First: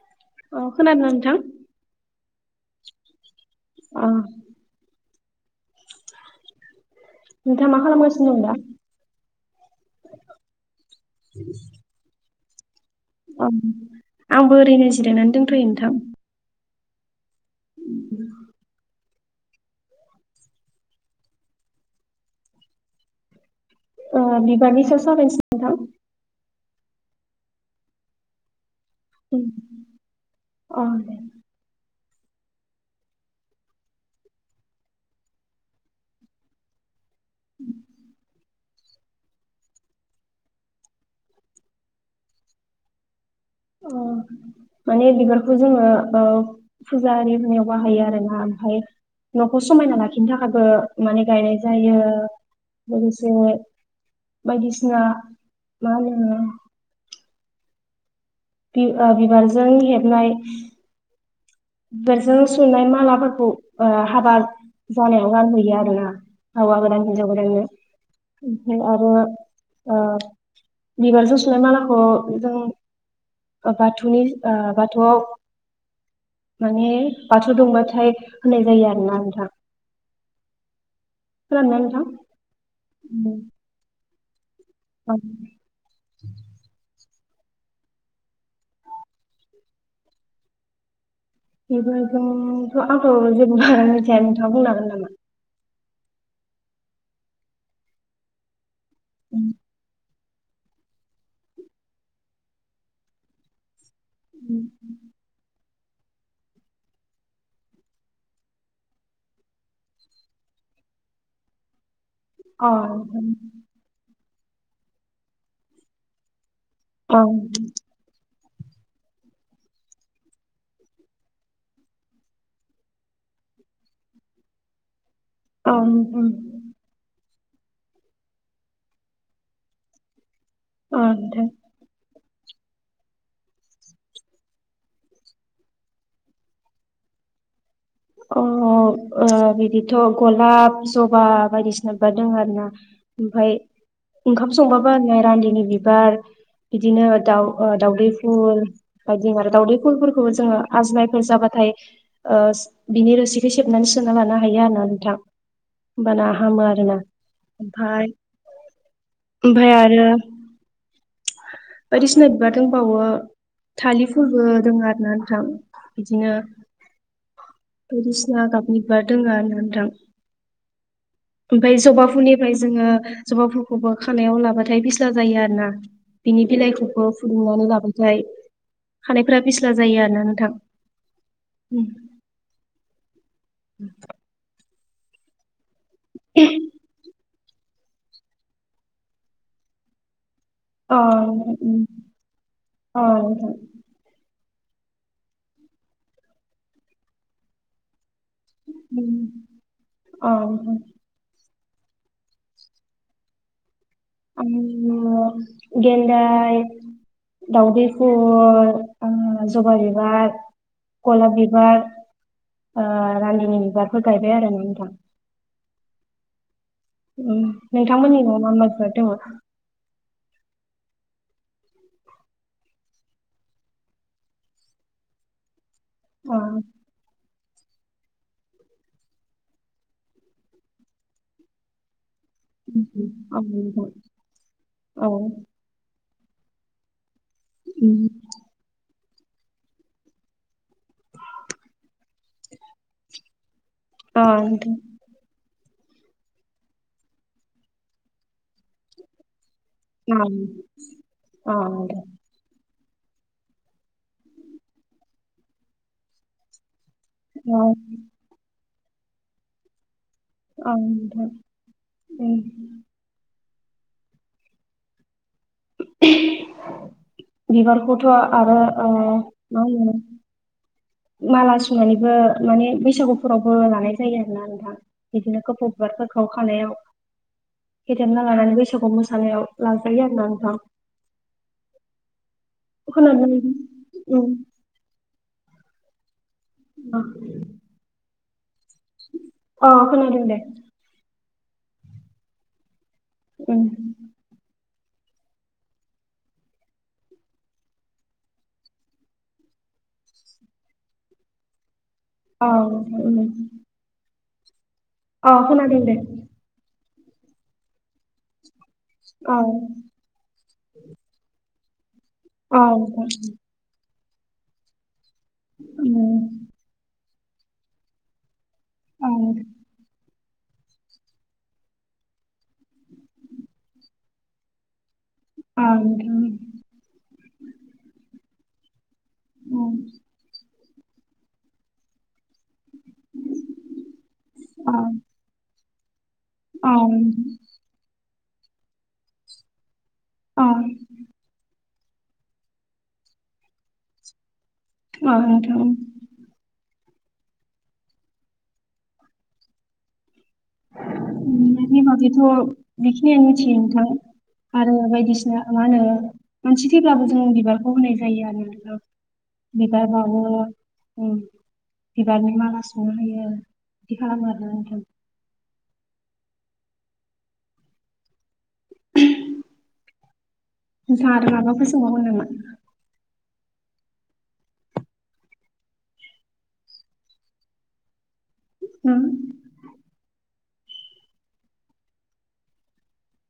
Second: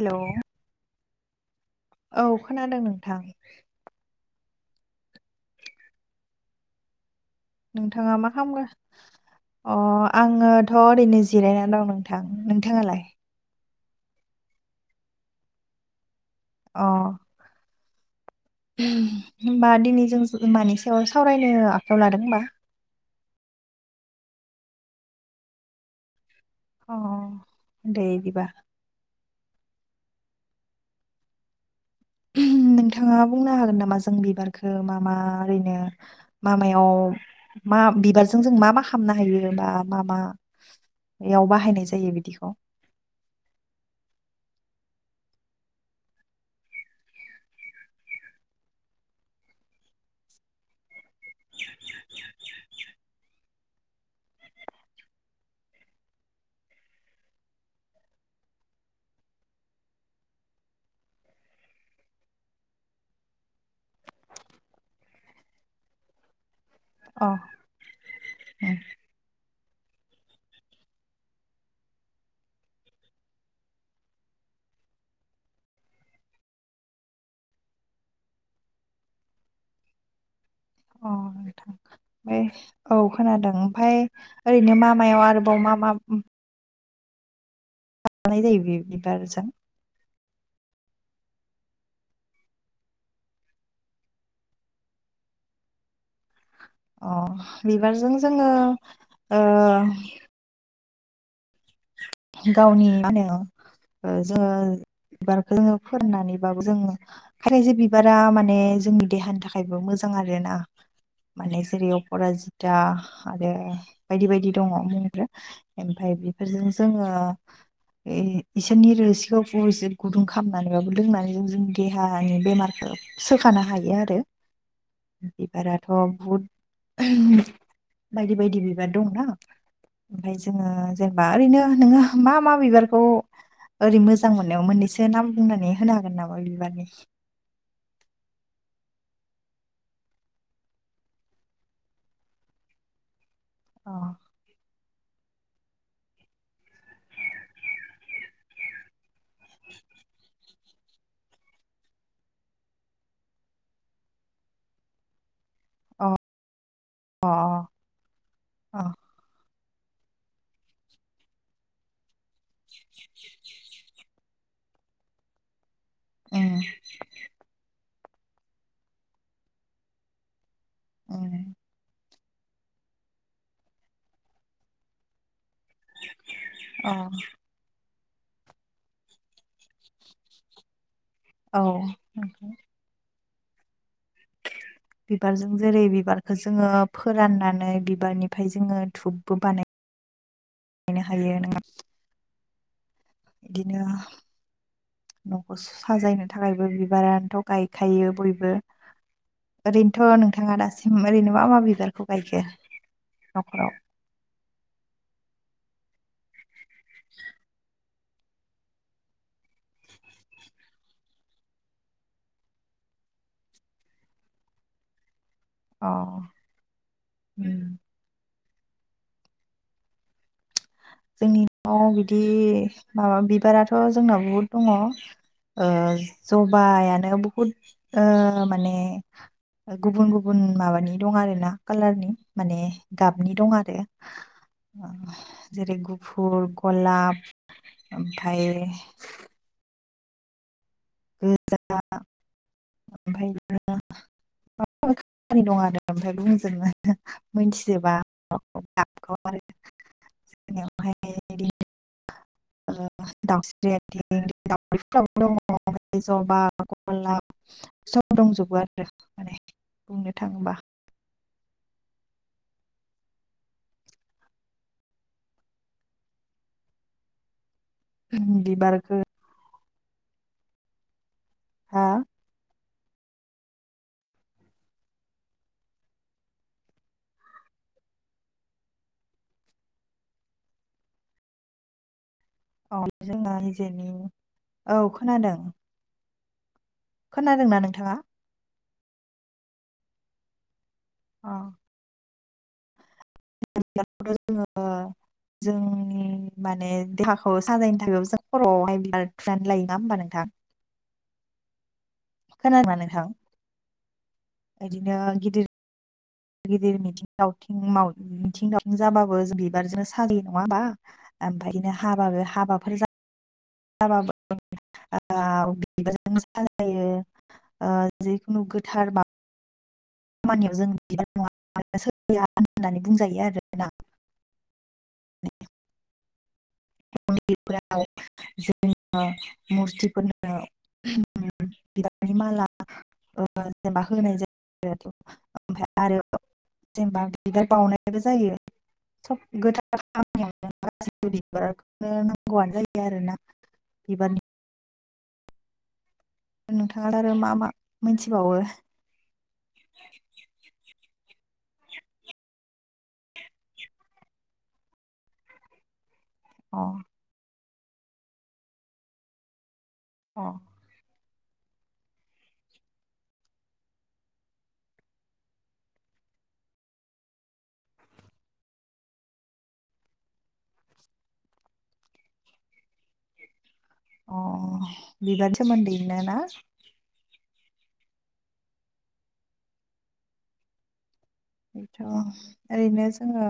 Hello अ खोनादों नोंथां औ खोनादों नोंथां। अ मा नोंथाङा मा खालामगासिनो दं दा खालामगास अ आङोथ' ओरैनो जिरायनानै दं नोंथां। नोंथाङालाय? आंबो ओरैनो जिरायनानै दोनथ'यो नोंथां। अ। [inaudible] होमबा दिनै जों मानि सायाव सावरायनो आखायाव लादों हबा ओ बिबारनि सायाव साबायनोसै नोंथां। अ दे इदिबा। उम अ दे। नोंथाङा बुंनो हागोन नामा जों बिबारखौ मा मा ओरैनो मामायाव। मा बिबारजों जों मा मा खामनो हायो बा मा मायाव बाहायनाय जायो बिदिखौ अ माने बिगारखौ जोङो ओ फुजा आरि होनायाव बाहायो आरो ना ओमफ्राय न'खौ समायना लाखिनो थाखायबो माने गायनाय जायो लोगोसे बायदिसिना मा होनो बिबारजों हेबनाय बेदेरजों सुनाय मालाफोरखौ ओ हाबा जानायाव गानबोयो आरोना हौवा गोदान अ हिनजाव गोदाननो ओमफाय आरो ओ बिबारजों सुनाय मालाखौ जों ओ बाथौनि ओ बाथौआव माने बाथौ दंबाथाय होननाय जायो आरोना नोंथां अ नोंथां ओंफाय औ खोनादों ओमफाय ओरैनो मामायाव आरोबाव मा मा बानाय जायो बि बिबारजों बेनिफायथ' आंथ' जेबो हमनो हाया मिथिया नोंथाङा बुंनो हागोन नामा अ बिबारजों जोङो गावनि मा होनो जोङो बिबारखौ जोङो फोरनानैबाबो जोङो खायसेे बिबारा माने जोंनि देहानि थाखायबो मोजां आरोना। माने जेरै अर अ जिता आरो बायदि बायदि दङ बेनिफ्राय ओमफाय बेफोरजों जोङो। अ इसोरनि रोसिखौ फसे गुदुं खालामनानैबाबो लोंनानै जों जों देहानि बेमारखौ सोखा होननो हायो आरो। [unintelligible] अ बिबाराथ' नोंथां बहुद बायदि बायदि बिबार दंनाा ओमफ्राय जोङो जेनेबा ओरैनो नोङो मा मा बिबारखौ? ओरै मोजां मोननायाव मोननैसो नाम बुंनानै होनो हागोन नामा बिबारनि? अ बिदिथ' गलाब जबा बायदिसिना दङ आरो ना। ओमफ्राय अ ओंखाम संबा माबा होन रान्दिनि बिबार बिदिनो दाउ दाउदै फुल बायदि आरो दावदै फुलफोरखौबो जोङो आजिनायफोर जाबाथाय बिनि रोसिखौ सेबनानै सोना लानो हायो आरा नोंथां। होनबाना हामो आरोना अ ओमफ्राय अ ओमफ्राय आरो बायदिसिना बिबार दंबावो थालिर फुलबो दोङ आरो ना नोंथां। बिदिनो उम बायदिसिना गाबनि बिबार दोङो आरोना नोंथां। उम ओमफ्राय जबा फुलनि फ्राय जोङो जबाफोरखौबो खानायाव लाबाथाय बिस्ला जायो आरो ना बिनि अ बिलाइखौबो फुदुंनानै लाबायथाय खानायफोरा बिस्ला जायो आरोना नोंथां औ उम। [inaudible] बिबारजों जेरै बिबारखौ जोङो फोराननानै बिबारनिफ्राय जोङो धुपबो बानायो अ ओम बिदिनो औ न'खौ साजायनो थाखायबो बिबारानोथ' गायखायो बयबो उम ओरैनोथ' अ नोंथाङा नोंथां दासिम ओरैनो मा मा बि बिबारखौ गायखो न'खराव आं गेन्दाय दाउदै फुल ओं जबा बिबार गलाब बिबार रानिनि बिबारफोर गायबाय आरो ना नोंथां अ उ उम नोंथांमोननि न'आव मा मा बिबार दङ जोंनि न'आव बिदि माबा बिबाराथ' जोंनाव बहुद दङ ओ अ औ जबायानो बहुद ओ माने गुबुन गुबुन माबानि दं आरो ना कालारनि माने गाबनि दं आरो नोंथां औ उम जेरै गुफुर गलाब ओमफ्राय गोजा ओमफ्राय औ‌ नोंथां खालारनि दं ओमफ्राय बुंजोब मिथिजोबा गाबखौ‌ आरो [unintelligible] अ दे दाउस्रिं आथिं दाउैफोराबो दङ जबा [unintelligible] गलाब अ सोब दंजोबो आरो माने बुंनो थाङोबा ओं नोंथां उम बिबारखौथ' आरो ओ बिबारखौ बावो माला हा सुनानैबो माने बे बैसागुफोरावबो लानाय जायो आरोना नोंथां बिदिनो खफौ बिबारफोरखौ खानायाव फेदेरना लानानै बैसागु मोसानायाव लाजायो आरोना नोंथां औ जोंङो खोनादों निजेनि उम औ खोनादों खोनादोंना नोंथांङा अ खोनादों दे अ उम ओ जोंनि माने देहाखौ साजायनो थाखायबो जों खर'आवहाय बिबार थुनानै लायो नंङा होमबा नोंथां औ नोंथां नंगौ बिदिनो अ गिदिर खोनादों दे गिदिर मिथिं दावथिं याव मिथिं दाव जाबाबो औ बिबारजों साजायो नंङा होमबा ओमफ्रायनो हाबाबो औ हाबाफोर जाबा नोंथां [unintelligible] खुनु गोथार मा खामानियाव जों बिबार नंङाब्लानो सोलिया होननानै बुंजायो आरोना [unintelligible] मन्दिरफोराव जों उम मुरथिफोरनो बिबारनि माला ओ जेनेबा होनाय औ नोंथां औ जायो। ओमफ्राय आरो औ जेनेबा नोंथां बिबार बावउनायबो जायो। सब गोथार [unintelligible] नो नांगौआनो जायो आरोना बिबारनि औ नोंथां। नोंथाङा आरो मा मा मिन्थिबावो? [inaudible] बिबारनि बागैथ' बेखिनियानो मिथियो नोंथां। आरो बायदिसिना मा होनो अ मानसि थेब्लाबो जों बिबारखौ होनाय जायो आरो नोंथा। बिबार बावो। अ उम बिबारनि माला सुनो होयो बिदि खालामो आरो नोंथां। [unintelligible] नोंथांङा आरो माबाफोर सोंबावगोन नामा? अ' बिबारनि सोमोन्दैनो ना? उम। बेथ' ओरैनो जोंङो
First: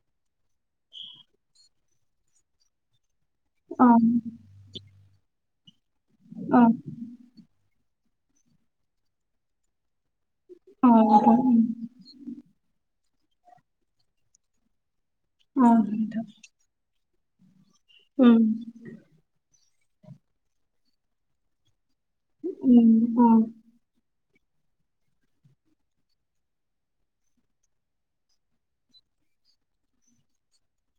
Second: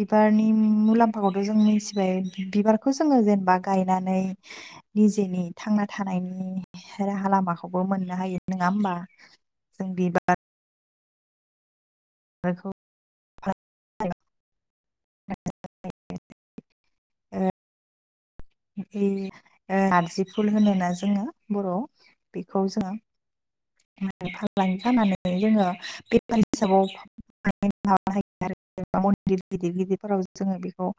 बिबारनि मुलाम्फाखौथ' जों मिथिबाय बिबारखौ जोंङो जेने बा अ गायनानै निजेनि थांना थानायनि अ राहा लामाखौ बो मोननो हायो नंङा होमबा? जों बिबार अ नंगौ उम। [unintelligible] औ नोंथां। ए। उम। बे नारजि फुल होनोना जोंङो बर'आव बेखौ जोङो उम औ। फालांगि फाननानै जोंङो बेफारि हिसाबाव माबानो हायो आरो। मन्दिर गिदिर गिदिरफोराव जोंङो बेखौ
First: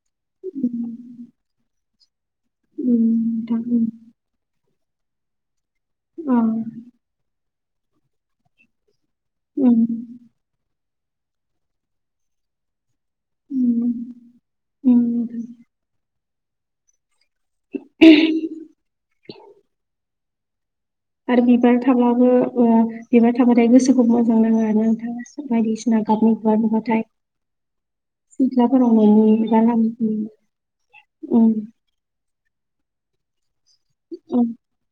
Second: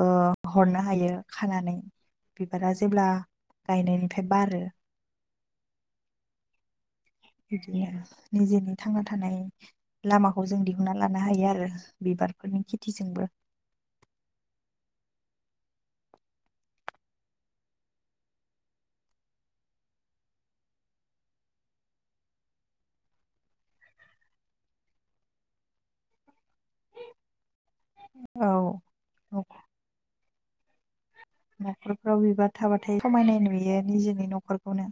ओ हरनो हायो खानानै। बिबारा उम जेब्ला नोंथां उम गायनायनिफ्राय बारो। उम। बिदिनो निजेनि थांना थानाय उम लामाखौ जों दि हुनना लानो हायो आरो बिबारफोरनि खेथिजोंबो। उम उम नोंथां ओहम आरो बिबार थाबलाबो ओ बिबार थाबाथाय गोसोखौ मोजां नाङो आरो ना नोंथां। बायदिसिना गाबनि बा नुबाथाय औ सिख्लाफोरा माने बिबार बागानथिं न'खरफ्राव बिबार थाबाथाय समायनाय नुयो निजेनि ओम न'खरखौनो।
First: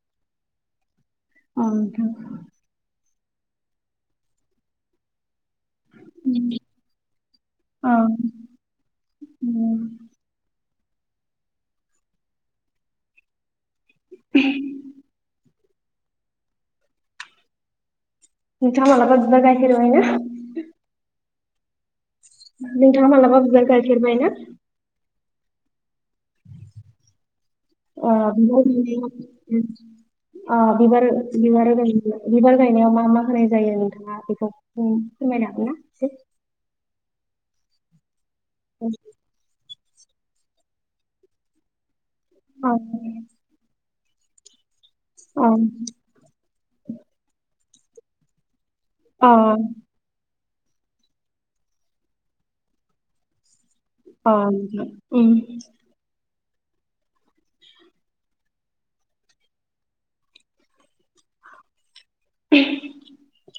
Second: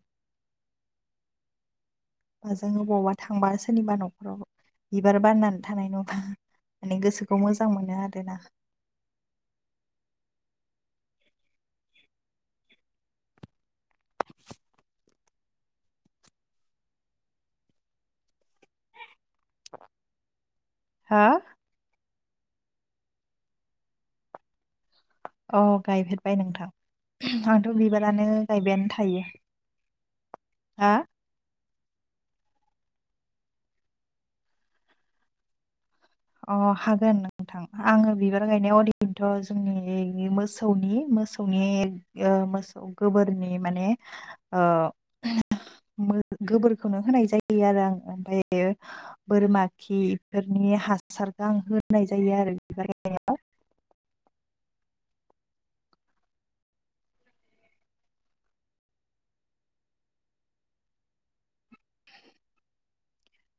अ नोंथां। बा जों अबावबा थांबा सोरनिबा न'खराव बिबार बारनानै थानाय नुबा माने गोसोखौ मोजां अ मोनो आरोना। ओहम नोंथाङा मालाबा बिबार गायफेरबाय ना? आ नोंथाङा मालाबा बिबार गायफेरबाय ना? औ गायफेरबाय नोंथां। आंथ' अ बिबारानो बिबार गायबायानो गायनायाव थायो। अ' हा बिबार बिबार गायन बिबार गायनायाव मा मा होनाय जायो नोंथाङा बेखौ फोरमायनो हागोन ना एसे? अ' हागोन नोंथां। आङो बिबार गायनायाव ओरैनोथ' जोंनि बिनि मोसौनि मोसौनि ओ अ मोसौ गोबोरनि माने ओ अ गोबोरखौनो होनाय जायो आरो आं ओमफ्रा यो बोरमा नोंथां खिफोरनि हासार हासारखौ आं होनाय जायो आरो बिबार गायनायाव अ नोंथां उम ओहम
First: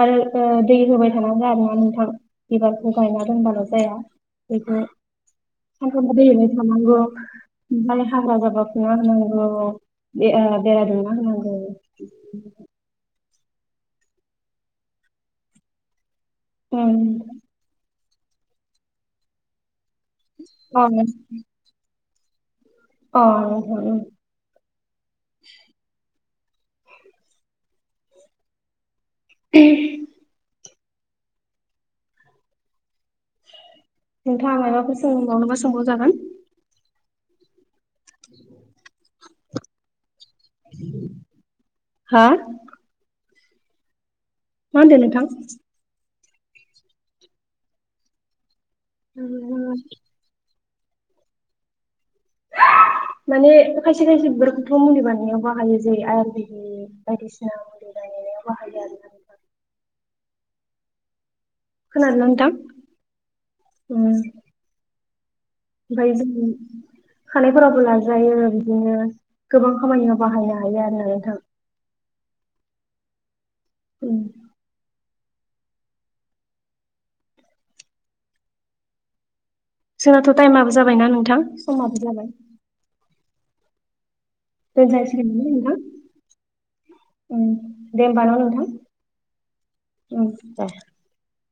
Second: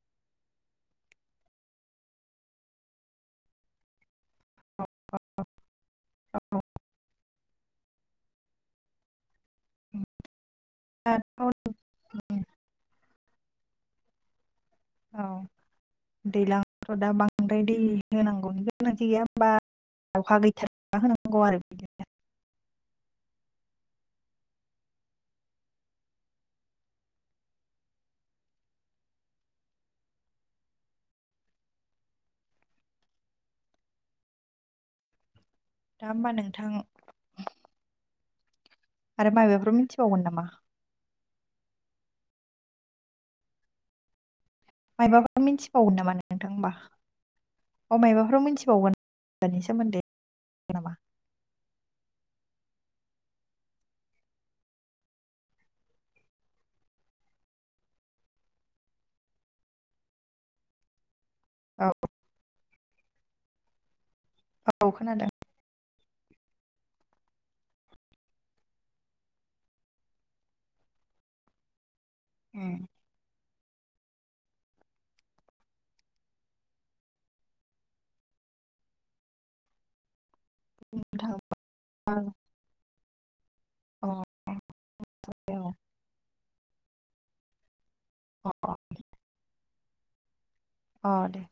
आरो ओ दै होबाय थानांगो आरोना नोंथां बिबारखौ गायना दोनबाल' जाया। बेखौ सानफ्रोमबो दै होबाय थानांगौ ओमफ्राय हाग्रा जाबा फुना होनांगौ बे ओ बेरा दुमना होनांगौ औ दैलांफ्राव ओं दा बांद्राय दै होनांगौनि गोनांथि गैया होमबा अखा औ गैथाराबा होनांगौ आरो अ उम उम ओहम नोंथाङा मायाबाफोर सोंबावनोबा दा सोंबावजागोन होमबा नोंथां [inaudible] आरो मायबाफोर मिथिबावगोन नामा? हा मा होनदों नोंथां मायबाफोर मिनथिबावगोन नामा नोंथां होमबा औ मायबाफोर मिनथि बावगोन बनि सोमोन्दै नामा [unintelligible] माने खायसे खायसे बिबारखौथ' मुलि बानायनायाव बाहायो जेरै आयुरवेदिक बायदिसिना मुलि बानायनाय गायनायाव बाहायो आरो ना नोंथां। औ खोनादोंना नोंथां उम औ खोनादों ओमफाय जोङो खानायफोरावबो लाजायो बिदिनो गोबां खामानियाव बाहायनो हायो आरोना नोंथां। उम उम जोंनाथ' टाइमाबो जाबायना नोंथां समाबो औ जाबाय। अ दोनजासिगोन नामा नोंथां उम दे होमबा न नोंथां। अ दे